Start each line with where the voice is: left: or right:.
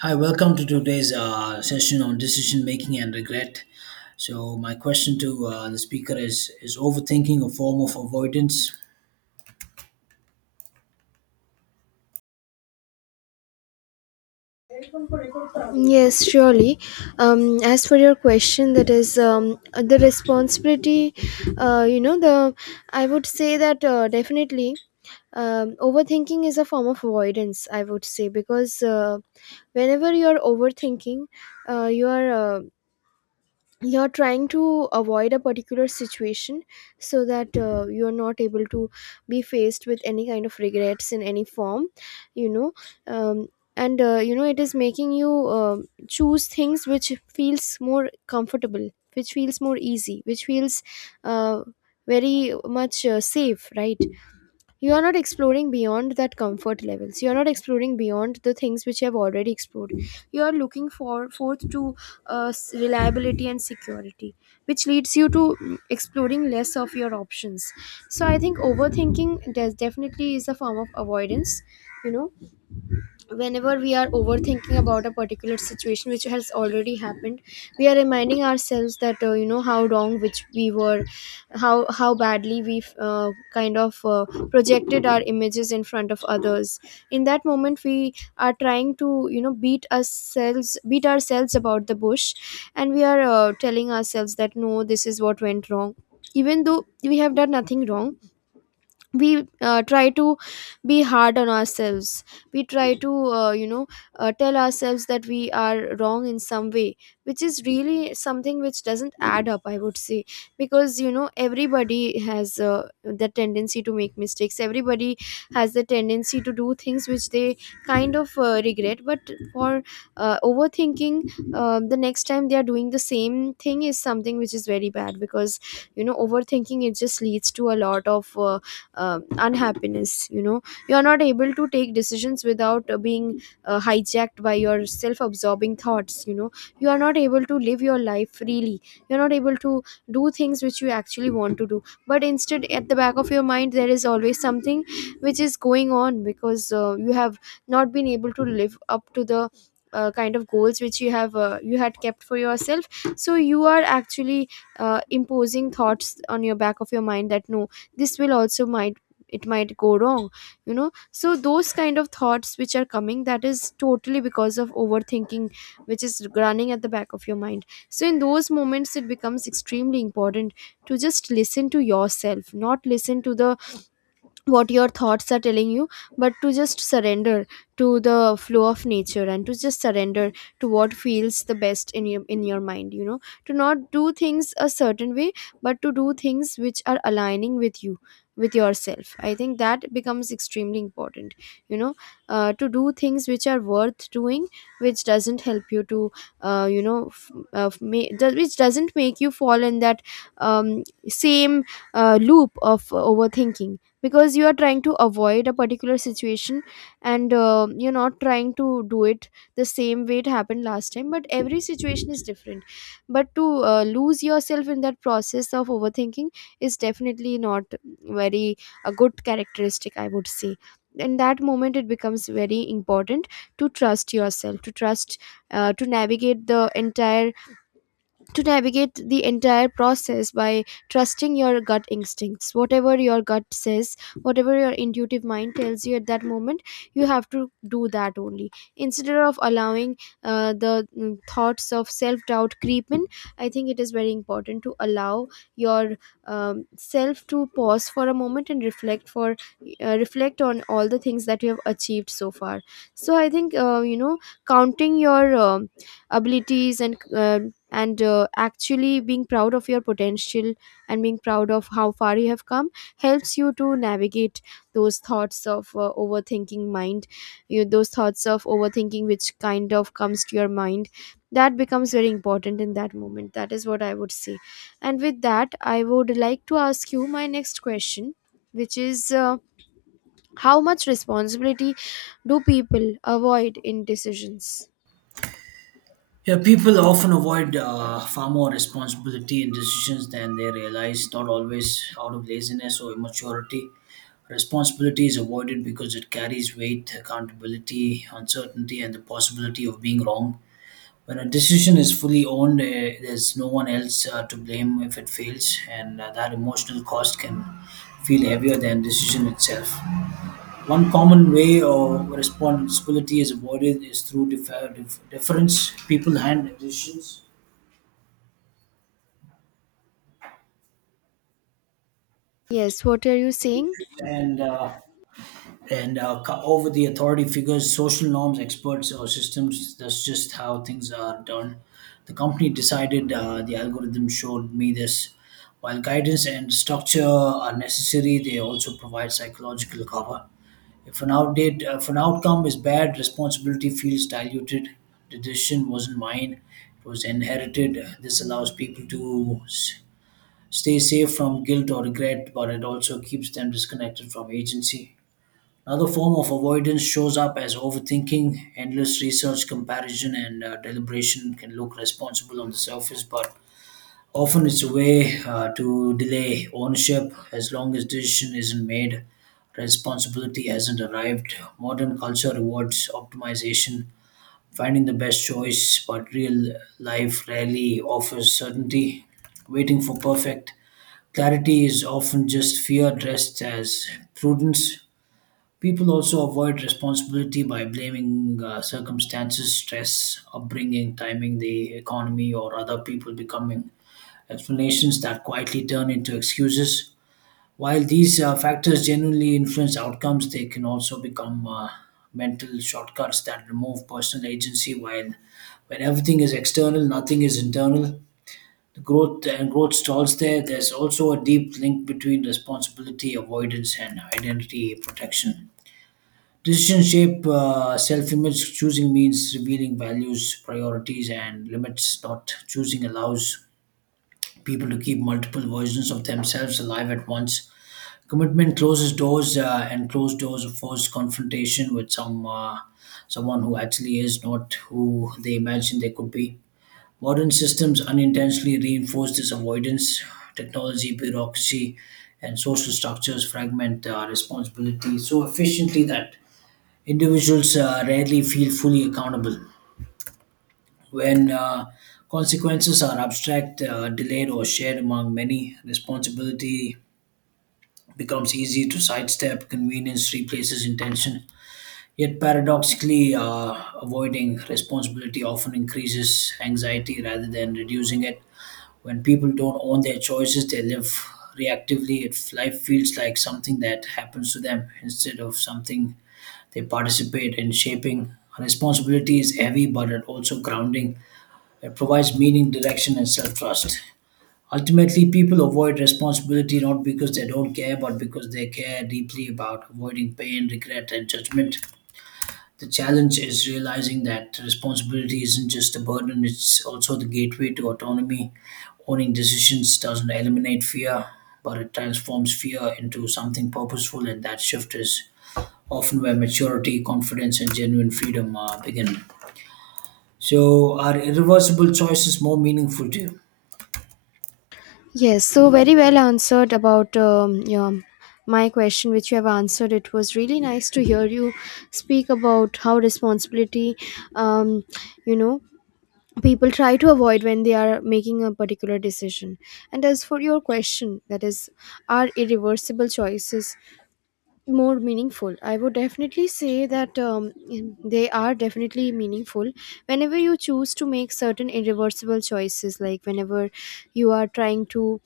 right: Hi, welcome to today's session on decision making and regret. So, my question to the speaker is overthinking a form of avoidance?
left: Yes, surely. As for your question, that is the responsibility. The I would say that definitely overthinking is a form of avoidance. I would say because whenever you are overthinking, you are you're trying to avoid a particular situation so that you're not able to be faced with any kind of regrets in any form you know um, and you know It is making you choose things which feels more comfortable, which feels more easy, which feels uh, very much safe, right? You are not exploring beyond that comfort levels, you are not exploring beyond the things which you have already explored. You are looking for forth to reliability and security, which leads you to exploring less of your options. So I think overthinking definitely is a form of avoidance. You know, whenever we are overthinking about a particular situation which has already happened, we are reminding ourselves that how wrong which we were, how badly we kind of projected our images in front of others. In that moment we are trying to, you know, beat ourselves, beat ourselves about the bush, and we are telling ourselves that no, this is what went wrong, even though we have done nothing wrong. We try to be hard on ourselves. We try to uh, you know tell ourselves that we are wrong in some way, which is really something which doesn't add up, I would say. Because, you know, everybody has the tendency to make mistakes, everybody has the tendency to do things which they kind of regret. But for overthinking, the next time they are doing the same thing is something which is very bad. Because, you know, overthinking, it just leads to a lot of unhappiness. You know, you are not able to take decisions without being hijacked by your self absorbing thoughts, you know. You are not able to live your life freely, you're not able to do things which you actually want to do, but instead at the back of your mind there is always something which is going on because you have not been able to live up to the kind of goals which you have you had kept for yourself. So you are actually imposing thoughts on your back of your mind that no, this will also might, it might go wrong, you know. So those kind of thoughts which are coming, that is totally because of overthinking which is running at the back of your mind. So in those moments it becomes extremely important to just listen to yourself, not listen to the what your thoughts are telling you, but to just surrender to the flow of nature, and to just surrender to what feels the best in your, in your mind, you know. To not do things a certain way but to do things which are aligning with you, with yourself, I think that becomes extremely important, you know. To do things which are worth doing, which doesn't help you to which doesn't make you fall in that um, same loop of overthinking because you are trying to avoid a particular situation, and you're not trying to do it the same way it happened last time, but every situation is different. But to lose yourself in that process of overthinking is definitely not very a good characteristic, I would say. In that moment it becomes very important to trust yourself, to trust to navigate the entire process by trusting your gut instincts, whatever your gut says, whatever your intuitive mind tells you at that moment, you have to do that only, instead of allowing the thoughts of self doubt creep in. I think it is very important to allow your self to pause for a moment and reflect for reflect on all the things that you have achieved so far. So I think counting your abilities and uh, actually being proud of your potential and being proud of how far you have come helps you to navigate those thoughts of overthinking mind, you those thoughts of overthinking which kind of comes to your mind. That becomes very important in that moment. That is what I would say. And with that I would like to ask you my next question, which is how much responsibility do people avoid in decisions?
right: Yeah, people often avoid far more responsibility in decisions than they realize, not always out of laziness or immaturity. Responsibility is avoided because it carries weight, accountability, uncertainty, and the possibility of being wrong. When a decision is fully owned, there's no one else to blame if it fails, and that emotional cost can feel heavier than decision itself. One common way or responsibility is avoided is through deference. People hand decisions
left: Yes, what are you saying?
right: and uh, over the authority figures, social norms, experts, or systems. That's just how things are done. The company decided, the algorithm showed me this. While guidance and structure are necessary, they also provide psychological cover. If an outcome is bad, responsibility feels diluted. The decision wasn't mine; it was inherited. This allows people to s- stay safe from guilt or regret, but it also keeps them disconnected from agency. Another form of avoidance shows up as overthinking. Endless research, comparison, and deliberation can look responsible on the surface, but often it's a way to delay ownership. As long as decision isn't made, responsibility hasn't arrived. Modern culture rewards optimization, finding the best choice, but real life rarely offers certainty. Waiting for perfect clarity is often just fear dressed as prudence. People also avoid responsibility by blaming circumstances, stress, upbringing, timing, the economy, or other people, becoming explanations that quietly turn into excuses. While these factors genuinely influence outcomes, they can also become mental shortcuts that remove personal agency. While when everything is external, nothing is internal. The growth stalls there. There's also a deep link between responsibility avoidance and identity protection. Decisions shape self image. Choosing means revealing values, priorities, and limits. Not choosing allows people to keep multiple versions of themselves alive at once. Commitment closes doors, and closed doors force confrontation with someone who actually is not who they imagine they could be. Modern systems unintentionally reinforce this avoidance. Technology, bureaucracy, and social structures fragment responsibility so efficiently that individuals rarely feel fully accountable. When consequences are abstract, delayed, or shared among many, responsibility becomes easy to sidestep, convenience replaces intention. Yet, paradoxically, avoiding responsibility often increases anxiety rather than reducing it. When people don't own their choices, they live reactively. If life feels like something that happens to them instead of something they participate in shaping. Responsibility is heavy, but it also grounding. It provides meaning, direction, and self trust. Ultimately, people avoid responsibility not because they don't care, but because they care deeply about avoiding pain, regret, and judgment. The challenge is realizing that responsibility isn't just a burden, it's also the gateway to autonomy. Owning decisions doesn't eliminate fear, but it transforms fear into something purposeful, and that shift is often where maturity, confidence, and genuine freedom begin. So, are irreversible choices more meaningful to you?
left: Yes, so very well answered about yeah, my question, which you have answered. It was really nice to hear you speak about how responsibility, um, you know, people try to avoid when they are making a particular decision. And as for your question, that is, are irreversible choices more meaningful? I would definitely say that they are definitely meaningful whenever you choose to make certain irreversible choices, like whenever you are trying to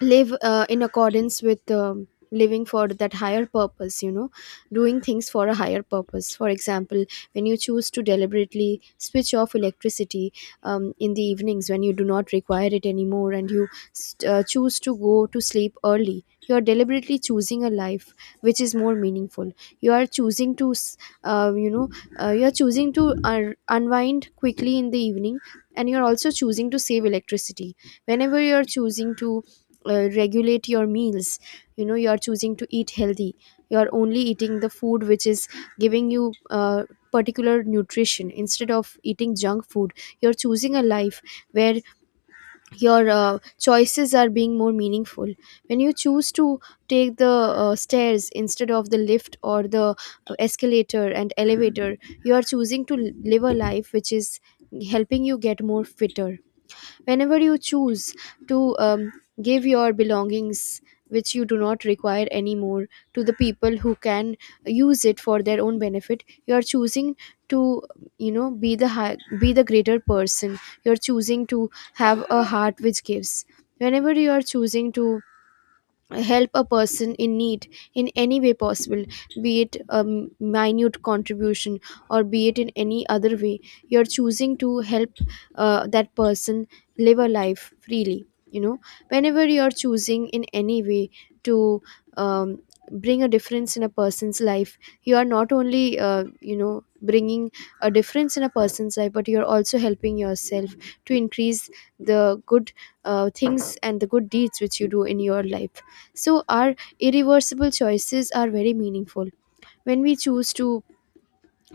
left: live in accordance with living for that higher purpose, you know, doing things for a higher purpose. For example, when you choose to deliberately switch off electricity in the evenings when you do not require it anymore, and you choose to go to sleep early, you are deliberately choosing a life which is more meaningful. You are choosing to uh, you know you are choosing to unwind quickly in the evening, and you are also choosing to save electricity. Whenever you are choosing to regulate your meals, you know, you are choosing to eat healthy, you are only eating the food which is giving you particular nutrition instead of eating junk food, you're choosing a life where your choices are being more meaningful. When you choose to take the stairs instead of the lift or the escalator and elevator, you are choosing to live a life which is helping you get more fitter. Whenever you choose to give your belongings which you do not require anymore to the people who can use it for their own benefit, you are choosing to, you know, be the greater person. You're choosing to have a heart which gives. Whenever you are choosing to help a person in need in any way possible, be it a minute contribution or be it in any other way, you're choosing to help that person live a life freely, you know. Whenever you're choosing in any way to um, bring a difference in a person's life, you are not only, you know, bringing a difference in a person's life, but you're also helping yourself to increase the good things and the good deeds which you do in your life. So, our irreversible choices are very meaningful. When we choose to,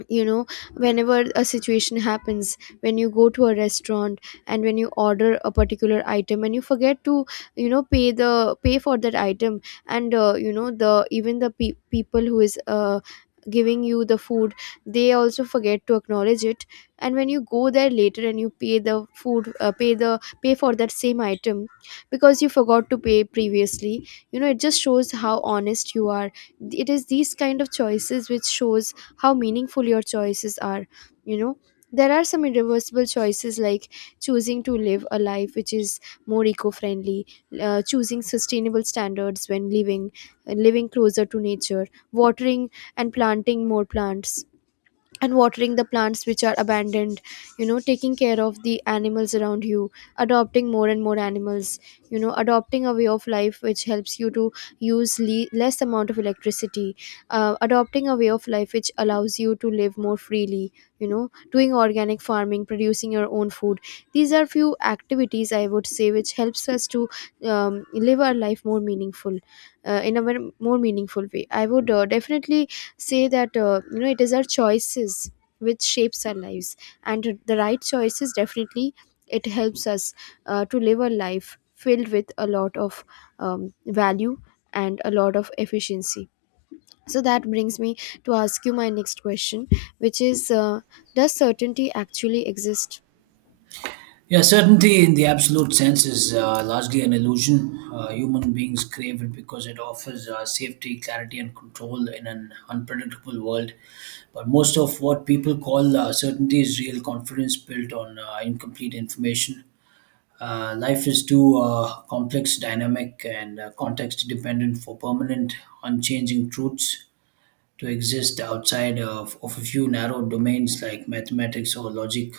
left: you know, whenever a situation happens, when you go to a restaurant and when you order a particular item and you forget to, you know, pay for that item, and the even the people who is giving you the food, they also forget to acknowledge it, and when you go there later and you pay the pay for that same item because you forgot to pay previously, you know, it just shows how honest you are. It is these kind of choices which shows how meaningful your choices are, you know. There are some irreversible choices like choosing to live a life which is more eco-friendly, choosing sustainable standards when living, living closer to nature, watering and planting more plants, and watering the plants which are abandoned, you know, taking care of the animals around you, adopting more and more animals, you know, adopting a way of life which helps you to use less amount of electricity, adopting a way of life which allows you to live more freely, you know, doing organic farming, producing your own food. These are few activities I would say which helps us to live our life more meaningful, more meaningful way. I would definitely say that it is our choices which shapes our lives, and the right choices definitely, it helps us to live a life filled with a lot of value and a lot of efficiency. So that brings me to ask you my next question, which is does certainty actually exist?
right: Yeah, certainty in the absolute sense is largely an illusion. Human beings crave it because it offers safety, clarity, and control in an unpredictable world. But most of what people call certainty is real confidence built on incomplete information. Life is too complex, dynamic, and context dependent for permanent, unchanging truths to exist outside of a few narrow domains like mathematics or logic.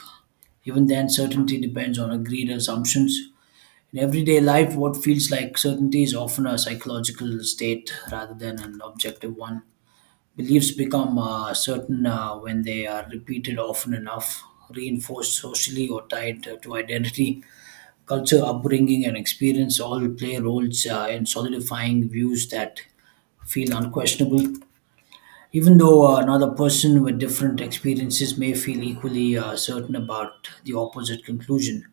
right: Even then, certainty depends on agreed assumptions. In everyday life, what feels like certainty is often a psychological state rather than an objective one. Beliefs become certain when they are repeated often enough, reinforced socially, or tied to identity. Culture, upbringing, and experience all play roles in solidifying views that feel unquestionable. Even though another person with different experiences may feel equally certain about the opposite conclusion,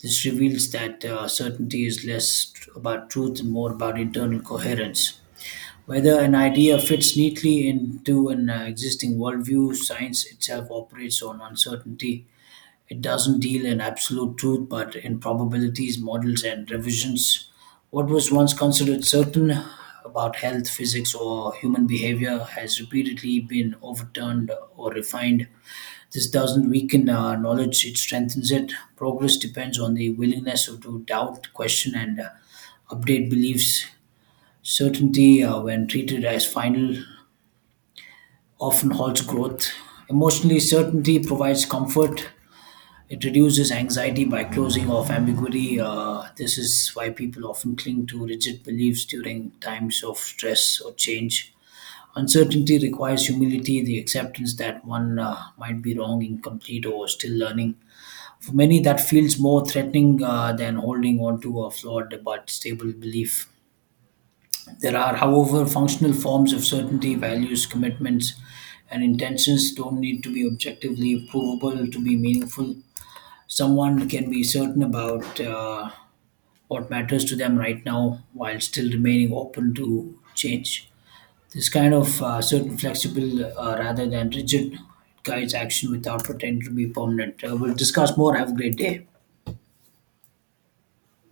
right: this reveals that certainty is less about truth and more about internal coherence. Whether an idea fits neatly into an existing worldview, science itself operates on uncertainty. It doesn't deal in absolute truth, but in probabilities, models, and revisions. What was once considered certain about health, physics, or human behavior has repeatedly been overturned or refined. This doesn't weaken knowledge, it strengthens it. Progress depends on the willingness to doubt, question, and update beliefs. Certainty, when treated as final, often halts growth. Emotionally, certainty provides comfort. It reduces anxiety by closing off ambiguity. This is why people often cling to rigid beliefs during times of stress or change. Uncertainty requires humility, the acceptance that one might be wrong, incomplete, or still learning. For many, that feels more threatening than holding on to a flawed but stable belief. There are, however, functional forms of certainty. Values, commitments, and intentions don't need to be objectively provable to be meaningful. Someone can be certain about what matters to them right now while still remaining open to change. This kind of certain flexible rather than rigid guides action without pretending to be permanent. We'll discuss more. Have a great day.